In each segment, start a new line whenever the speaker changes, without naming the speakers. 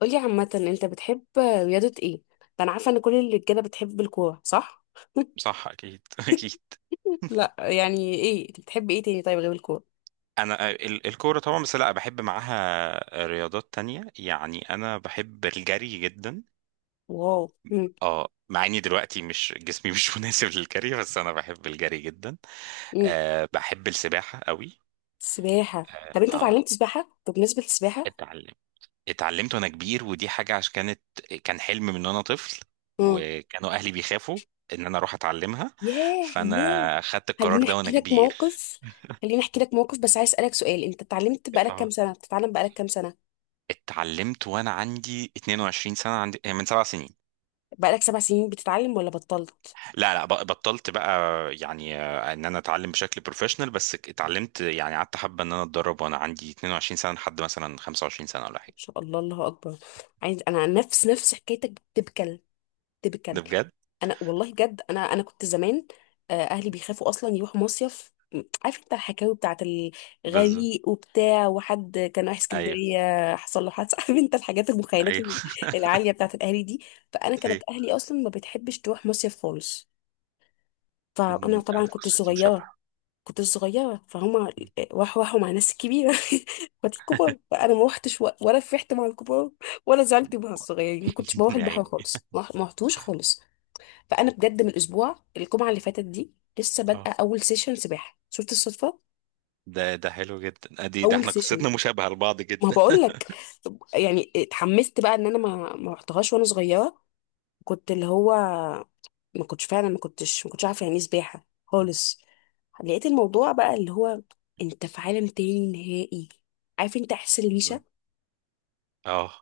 قولي عامة انت بتحب رياضة ايه؟ انا عارفة ان كل الرجالة بتحب الكورة صح؟
صح اكيد اكيد.
لا، يعني ايه انت بتحب ايه تاني طيب غير الكورة؟
انا الكوره طبعا، بس لا، بحب معاها رياضات تانية. يعني انا بحب الجري جدا.
واو. مم.
اه، مع اني دلوقتي مش جسمي مش مناسب للجري، بس انا بحب الجري جدا.
مم.
أه، بحب السباحه قوي.
سباحة.
اه
طب انت
آه،
اتعلمت سباحة؟ بمناسبة السباحة؟
اتعلم اتعلمت وانا كبير، ودي حاجه عشان كان حلم من وانا طفل،
مم.
وكانوا اهلي بيخافوا ان انا اروح اتعلمها.
ياه ياه.
فانا خدت القرار
خليني
ده وانا
احكي لك
كبير.
موقف. خليني احكي لك موقف بس عايز اسألك سؤال، انت اتعلمت بقالك كام سنة؟ بتتعلم بقالك كام سنة؟
اتعلمت وانا عندي 22 سنه، عندي آه، من 7 سنين.
بقالك سبع سنين بتتعلم ولا بطلت؟
لا لا، بطلت بقى. يعني ان انا اتعلم بشكل بروفيشنال، بس اتعلمت. يعني قعدت حبه ان انا اتدرب وانا عندي 22 سنه لحد مثلا 25 سنه ولا
ما
حاجه.
شاء الله، الله اكبر. عايز انا نفس نفس حكايتك بتبكى
ده
بكلب.
بجد.
انا والله بجد انا كنت زمان. اهلي بيخافوا اصلا يروحوا مصيف، م- عارف انت الحكاوي بتاعت
بالظبط.
الغريق وبتاع وحد كان رايح
ايوه
اسكندريه حصل له حادثه عارف انت الحاجات المخيلات
ايوه
العاليه بتاعت الاهالي دي. فانا كانت
ايوه.
اهلي اصلا ما بتحبش تروح مصيف خالص. فانا
انا
طبعا كنت
قصتي
صغيره.
مشابهه.
كنت صغيره فهما راحوا مع ناس كبيره اخواتي الكبار، فانا ما روحتش، و- ولا فرحت مع الكبار ولا زعلت مع الصغيرين، ما كنتش بروح
يا
البحر
عيني.
خالص، ما رحتوش خالص. فانا بجد من الاسبوع الجمعه اللي فاتت دي لسه بادئه
اه،
اول سيشن سباحه، شفت الصدفه؟
ده حلو جدا. ادي ده
اول
احنا
سيشن.
قصتنا مشابهه لبعض
ما
جدا.
بقول لك، يعني اتحمست بقى ان انا ما رحتهاش وانا صغيره. كنت اللي هو، ما كنتش فعلا، ما كنتش عارفه يعني ايه سباحه خالص. لقيت الموضوع بقى اللي هو، انت في عالم تاني نهائي. عارف انت، احس
بالظبط.
الريشه،
اه.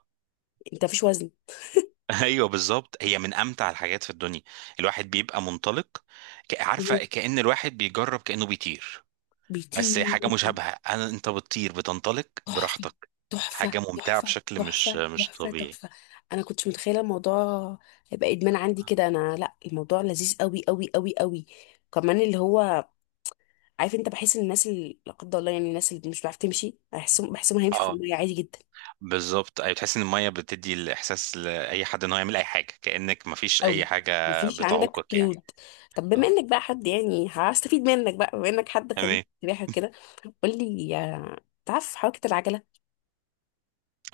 انت مفيش وزن.
ايوه، بالظبط، هي من امتع الحاجات في الدنيا. الواحد بيبقى منطلق،
مهم.
عارفه كأن الواحد بيجرب، كأنه بيطير. بس
بيطير.
حاجه مشابهه، انا انت بتطير، بتنطلق
تحفة
براحتك. حاجه
تحفة
ممتعه
تحفة
بشكل
تحفة
مش
تحفة
طبيعي.
تحفة. انا كنتش متخيلة الموضوع هيبقى ادمان عندي كده، انا لا الموضوع لذيذ قوي قوي قوي قوي. كمان اللي هو عارف انت، بحس ان الناس اللي لا قدر الله يعني الناس اللي مش بتعرف تمشي بحسهم، بحسهم هيمشوا في
اه
المية عادي جدا.
بالظبط. ايوه، تحس ان الميه بتدي الاحساس لاي حد ان هو يعمل اي حاجه، كأنك مفيش اي
قوي.
حاجه
مفيش عندك
بتعوقك يعني.
قيود. طب بما
اه،
انك بقى حد يعني هستفيد منك بقى، بما انك حد خبير
تمام.
سباحة كده، قول لي، تعرف حركة العجلة؟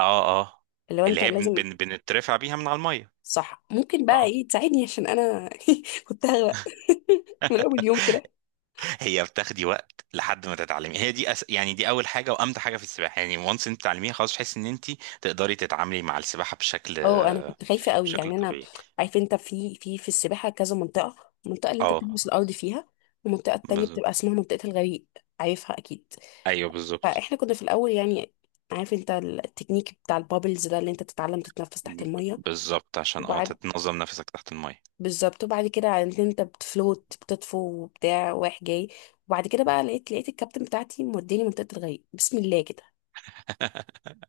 اه اه.
اللي هو
اللي
انت
هي بن
لازم.
بن بنترفع بيها من على الميه.
صح، ممكن بقى
اه،
ايه تساعدني عشان انا كنت هغرق من اول يوم كده.
هي بتاخدي وقت لحد ما تتعلمي. هي دي يعني دي اول حاجه وامتع حاجه في السباحه، يعني وانس انت تتعلميها خلاص، تحس ان انت تقدري تتعاملي مع السباحه بشكل
اه، انا كنت خايفه قوي يعني انا.
طبيعي.
عارف انت في السباحه كذا منطقه، المنطقه اللي انت
اه
بتلبس الارض فيها والمنطقه التانية
بالظبط.
بتبقى اسمها منطقه الغريق. عارفها اكيد.
ايوه، بالظبط
فاحنا كنا في الاول يعني عارف انت التكنيك بتاع البابلز ده اللي انت تتعلم تتنفس تحت الميه؟
بالظبط، عشان
وبعد،
تتنظم نفسك تحت الميه.
بالظبط، وبعد كده عرفت انت بتفلوت، بتطفو وبتاع رايح جاي. وبعد كده بقى لقيت الكابتن بتاعتي موديني منطقه الغريق بسم الله كده،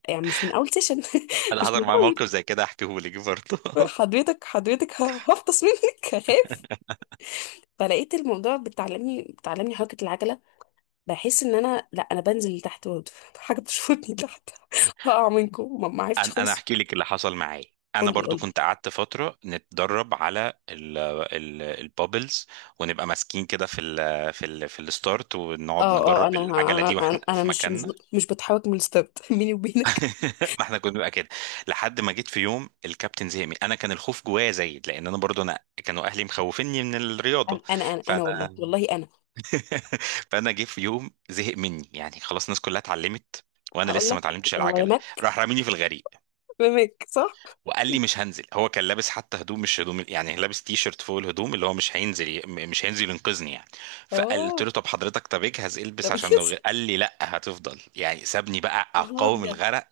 يعني مش من اول سيشن
انا
مش
حضر
من
معايا موقف
اول.
زي كده احكيه لك برضه
حضرتك ه- هفطس منك، هخاف. فلقيت الموضوع بتعلمني حركة العجلة. بحس ان انا لا انا بنزل لتحت برضه حاجة بتشفطني تحت هقع منكم، ما عرفتش
انا
خالص.
احكي لك اللي حصل معايا. انا
قولي
برضو
قولي.
كنت قعدت فتره نتدرب على ال البابلز، ونبقى ماسكين كده في الستارت،
اه
ونقعد
اه.
نجرب
انا
العجله دي واحنا
انا انا
في
مش مش
مكاننا.
مش بتحرك من الستارت بيني وبينك.
ما احنا كنا بنبقى كده لحد ما جيت في يوم الكابتن زهق مني. انا كان الخوف جوايا زايد لان انا برضو كانوا اهلي مخوفيني من الرياضه.
انا والله
فانا
والله انا
فانا جه في يوم زهق مني، يعني خلاص الناس كلها اتعلمت وانا
هقول
لسه ما
لك،
اتعلمتش
هو
العجله.
رماك؟
راح راميني في الغريق،
رماك صح؟
وقال لي مش هنزل. هو كان لابس حتى هدوم، مش هدوم، يعني لابس تي شيرت فوق الهدوم، اللي هو مش هينزل، ينقذني يعني. فقلت
اه،
له طب حضرتك، طب اجهز،
ده
البس عشان
بجد.
لو غير. قال لي لا هتفضل، يعني سابني بقى
والله
اقاوم
ابيض.
الغرق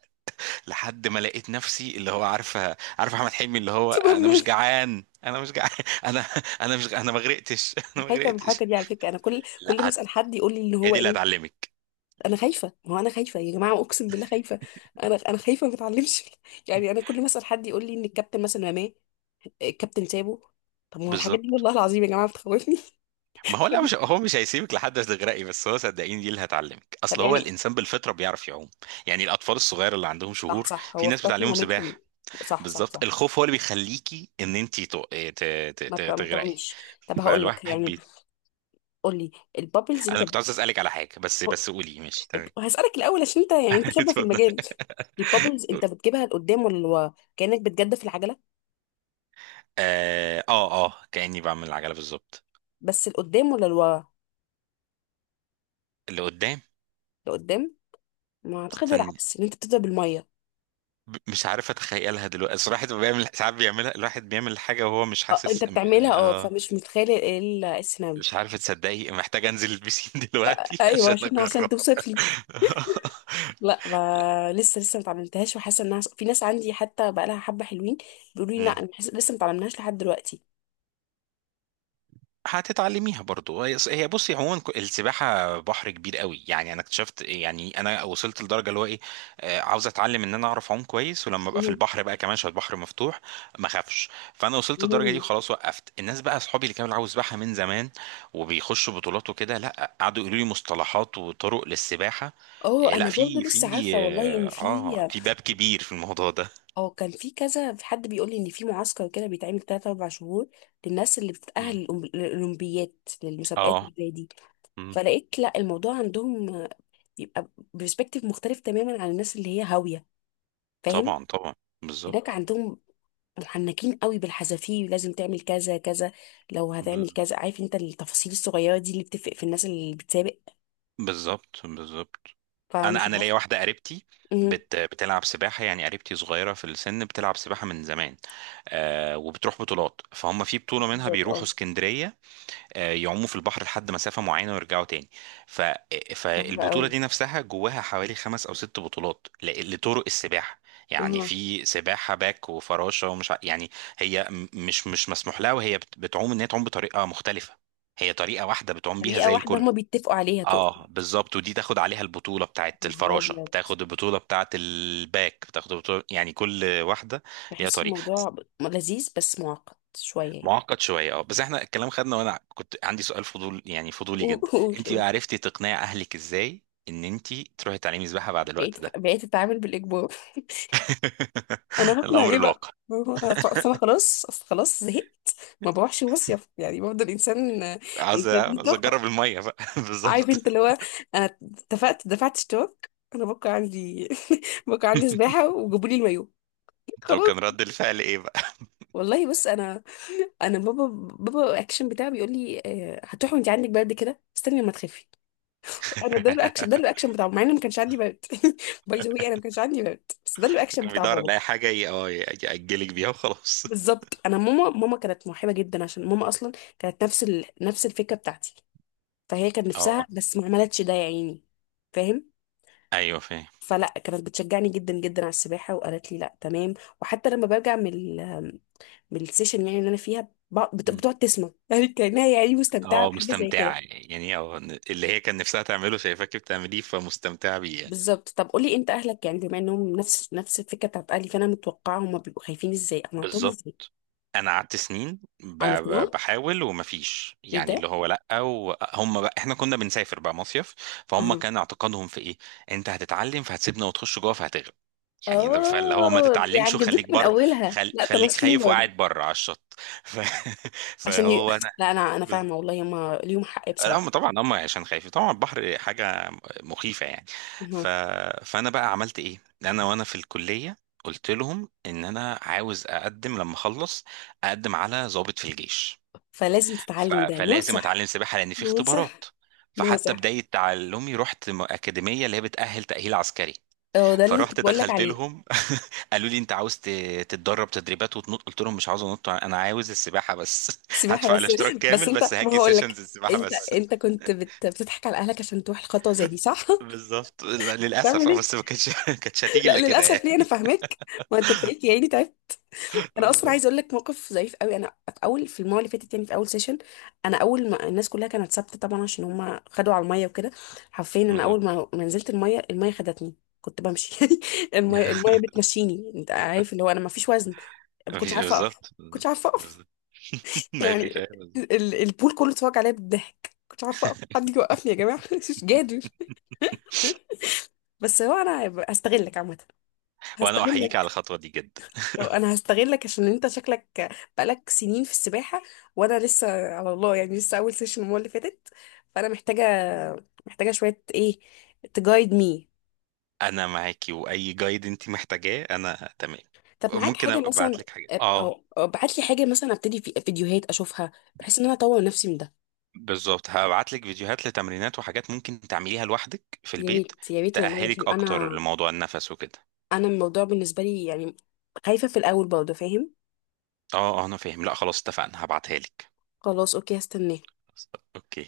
لحد ما لقيت نفسي، اللي هو عارفه، عارف احمد حلمي، اللي هو انا
سوبرمان.
مش جعان، انا مش جعان انا انا ما غرقتش انا ما
خايفه من
غرقتش.
الحركه دي على فكره، انا كل كل ما
لا هت-
اسال حد يقول لي اللي
هي
هو
دي اللي
ايه.
هتعلمك.
انا خايفه، ما هو انا خايفه يا جماعه، اقسم بالله خايفه. انا خايفه ما اتعلمش يعني انا كل ما اسال حد يقول لي ان الكابتن مثلا رماه، الكابتن سابه. طب ما هو الحاجات دي
بالظبط.
والله العظيم يا جماعه بتخوفني
ما هو لا،
الحاجات.
مش هو مش هيسيبك لحد تغرقي، بس هو صدقيني دي اللي هتعلمك.
طب
اصل هو
يعني،
الانسان بالفطره بيعرف يعوم. يعني الاطفال الصغير اللي عندهم
صح
شهور
صح،
في
هو في
ناس
بطن
بتعلمهم
مامتهم.
سباحه.
صح صح
بالظبط،
صح.
الخوف هو اللي بيخليكي ان انت
ما بتع- ما
تغرقي.
تعوميش. طب هقول لك
فالواحد
يعني،
بي...
قول لي، البابلز انت
انا
ب...
كنت عايز اسالك على حاجه، بس قولي ماشي تمام.
هسالك الاول عشان انت يعني انت خبره في
اتفضل.
المجال. البابلز انت بتجيبها لقدام ولا لورا، كانك بتجدف العجله؟
اه اه، كاني بعمل العجله بالظبط.
بس لقدام ولا لورا؟
اللي قدام.
لقدام. ما اعتقد
استني.
العكس، ان انت بتبدا بالميه.
مش عارف اتخيلها دلوقتي الصراحه. الواحد بيعمل ساعات بيعملها، الواحد بيعمل حاجه وهو مش
اه، انت
حاسس.
بتعملها، اه،
اه،
فمش متخيله ايه ال- السيناريو.
مش عارف تصدقي، محتاج انزل البسين دلوقتي
ايوه
عشان
عشان عشان
اجرب
توصف لي. لا ما لسه، لسه ما اتعلمتهاش، وحاسه انها في ناس عندي حتى بقى لها حبه حلوين بيقولوا لي لا،
مم.
انا حاسة- لسه ما اتعلمناهاش لحد دلوقتي.
هتتعلميها برضو. هي بصي عموما، السباحه بحر كبير قوي. يعني انا اكتشفت إيه، يعني انا وصلت لدرجه اللي هو ايه، عاوز اتعلم ان انا اعرف اعوم كويس، ولما ابقى في
مهم.
البحر بقى كمان عشان البحر مفتوح، ما اخافش. فانا وصلت للدرجه دي
مهم.
وخلاص وقفت. الناس بقى اصحابي اللي كانوا عاوز سباحه من زمان وبيخشوا بطولات وكده، لا قعدوا يقولوا لي مصطلحات وطرق للسباحه.
اه
إيه، لا،
انا برضه لسه
في
عارفه والله ان
اه،
في،
في باب كبير في الموضوع ده.
اه، كان في كذا، في حد بيقول لي ان في معسكر كده بيتعمل 3 4 شهور للناس اللي
مم.
بتتاهل للأولمب- للاولمبيات، للمسابقات
اه.
اللي زي دي.
مم.
فلقيت لا الموضوع عندهم بيبقى برسبكتيف مختلف تماما عن الناس اللي هي هاوية، فاهم؟
طبعا طبعا.
هناك
بالظبط.
عندهم محنكين قوي بالحذافير، لازم تعمل كذا كذا، لو هتعمل
بال-
كذا، عارف انت التفاصيل الصغيرة دي اللي بتفرق في الناس اللي بتسابق.
بالظبط بالظبط. انا
فمش
انا ليا
عارفة.
واحده قريبتي
امم.
بتلعب سباحه. يعني قريبتي صغيره في السن بتلعب سباحه من زمان، وبتروح بطولات، فهم في بطوله منها
بالظبط،
بيروحوا
اه.
اسكندريه. يعوموا في البحر لحد مسافة معينة ويرجعوا تاني. ف...
صعبة
فالبطولة
قوي.
دي نفسها جواها حوالي 5 أو 6 بطولات لطرق السباحة. يعني
اها.
في سباحة باك وفراشة، ومش يعني هي مش مسموح لها وهي بتعوم إن هي تعوم بطريقة مختلفة. هي طريقة واحدة بتعوم بيها
طريقة
زي
واحدة
الكل.
هما بيتفقوا عليها تقصد؟
اه بالظبط، ودي تاخد عليها البطولة بتاعت
يا نهار
الفراشة،
أبيض،
بتاخد البطولة بتاعت الباك، بتاخد البطولة، يعني كل واحدة ليها
بحس
طريقة.
الموضوع ب- لذيذ بس معقد شوية يعني.
معقد شويه، اه، بس احنا الكلام خدنا. وانا كنت عندي سؤال فضول، يعني فضولي
قول
جدا،
قول
انت بقى
قول.
عرفتي تقنعي اهلك ازاي ان انت تروحي تعلمي سباحه بعد الوقت ده؟
بقيت أتعامل بالإجبار. انا هقنع
الامر
ايه بقى،
الواقع.
ما هو- أصل أصل انا خلاص، اصل خلاص زهقت. ما بروحش مصيف، يعني برضه الانسان، الانسان ليه
عايز اجرب
طاقه.
الميه بقى
عارف
بالظبط.
انت اللي هو، انا اتفقت، دفعت اشتراك، انا بكره عندي بكره عندي سباحه وجابوا لي المايو،
طب
خلاص.
كان رد الفعل ايه بقى؟
والله بص، انا، انا بابا، بابا الاكشن بتاعه بيقول لي هتروحي وانت عندك برد كده، استني لما تخفي. انا ده الاكشن، ده الاكشن بتاعه مع ان ما كانش عندي برد باي ذا واي انا ما كانش عندي برد، بس ده الاكشن
كان
بتاع
بيدور
بابا.
على اي حاجه ياجلك بيها وخلاص.
بالظبط. انا ماما، ماما كانت موهبه جدا عشان ماما اصلا كانت نفس ال... نفس الفكره بتاعتي، فهي كان
اه
نفسها بس ما عملتش ده يا عيني، فاهم؟
ايوه فاهم.
فلا كانت بتشجعني جدا جدا على السباحه، وقالت لي لا تمام. وحتى لما برجع من ال... من السيشن يعني اللي انا فيها، ب... بت...
مم.
بتقعد تسمع يعني كانها يعني مستمتعه
اه،
بحاجه زي
مستمتعه
كده.
يعني اللي هي كان نفسها تعمله، شايفاكي بتعمليه فمستمتعه بيه يعني.
بالظبط. طب قولي انت، اهلك يعني بما انهم نفس نفس الفكره بتاعت اهلي، فانا متوقعه هم بيبقوا خايفين، ازاي اقنعتهم
بالظبط.
ازاي؟
انا قعدت سنين
انا مقنعه،
بحاول ومفيش،
ايه
يعني اللي
ده؟
هو لا. وهم بقى، احنا كنا بنسافر بقى مصيف، فهم كان اعتقادهم في ايه؟ انت هتتعلم فهتسيبنا وتخش جوه فهتغرق. يعني ده، فاللي هو ما
اه،
تتعلمش وخليك
بيعجزوك من
بر،
اولها، لا
خليك
تنصحين
خايف
برضه؟
وقاعد بره على الشط. ف...
عشان ي...
فهو انا.
لا انا انا فاهمه والله، هما ليهم حق
لا، هم
بصراحه.
طبعا هم عشان خايفين، طبعا البحر حاجه مخيفه يعني. ف...
أها.
فانا بقى عملت ايه؟ انا وانا في الكليه قلت لهم ان انا عاوز اقدم لما اخلص، اقدم على ضابط في الجيش،
فلازم تتعلم، ده
فلازم اتعلم
ناصح.
سباحه لان في اختبارات.
ناصح.
فحتى
ناصح.
بدايه تعلمي رحت اكاديميه اللي هي بتاهل تاهيل عسكري.
هو ده اللي أنا
فرحت
كنت بقول لك
دخلت
عليه.
لهم قالوا لي انت عاوز تتدرب تدريبات وتنط؟ قلت لهم مش عاوز انط، انا عاوز السباحه بس
سباحه
هدفع
بس.
الاشتراك
بس
كامل
انت،
بس
ما
هاجي
هقول لك،
سيشنز السباحه
انت
بس.
انت كنت بت... بتضحك على اهلك عشان تروح الخطوه زي دي صح؟
بالظبط. لا، للاسف،
تعمل ايه؟
بس ما كانتش ما كانتش هتيجي
لا
الا كده
للاسف، ليه؟ انا
يعني.
فاهمك، ما انت تلاقيك يعني تعبت. انا اصلا
بالظبط
عايزه اقول لك موقف ظريف قوي. انا في اول، في المره اللي فاتت يعني في اول سيشن، انا اول ما الناس كلها كانت ثابته طبعا عشان هم خدوا على الميه وكده، حرفيا انا
بالظبط.
اول ما نزلت الميه، الميه خدتني. كنت بمشي يعني الميه، الميه بتمشيني، انت عارف اللي هو انا ما فيش وزن. ما كنتش
مفيش،
عارفه اقف، ما
بالظبط
كنتش
بالظبط
عارفه اقف
بالظبط. مفيش،
يعني.
أيوة، بالظبط.
ال- البول كله اتفرج عليا بالضحك، ما كنتش عارفه اقف، حد يجي يوقفني يا جماعه مش قادر. بس هو انا هستغلك عامه،
وانا احييك على
هستغلك.
الخطوه دي جدا.
انا هستغلك عشان انت شكلك بقالك سنين في السباحه، وانا لسه، على الله يعني لسه اول سيشن المره اللي فاتت، فانا محتاجه، محتاجه شويه ايه، تجايد مي.
انا معاكي واي جايد انت محتاجاه انا تمام.
طب معاك
ممكن
حاجه
ابقى
مثلا،
ابعت لك حاجات. اه
او ابعت لي حاجه مثلا، ابتدي في فيديوهات اشوفها بحيث ان انا اطور نفسي من ده.
بالظبط، هبعت لك فيديوهات لتمرينات وحاجات ممكن تعمليها لوحدك في
يا
البيت،
ريت يا ريت والله، عشان
تأهلك اكتر
انا،
لموضوع النفس وكده.
انا الموضوع بالنسبه لي يعني خايفه في الاول برضه، فاهم؟
اه اه، انا فاهم. لا خلاص، اتفقنا، هبعتها لك.
خلاص، اوكي، هستناه.
اوكي.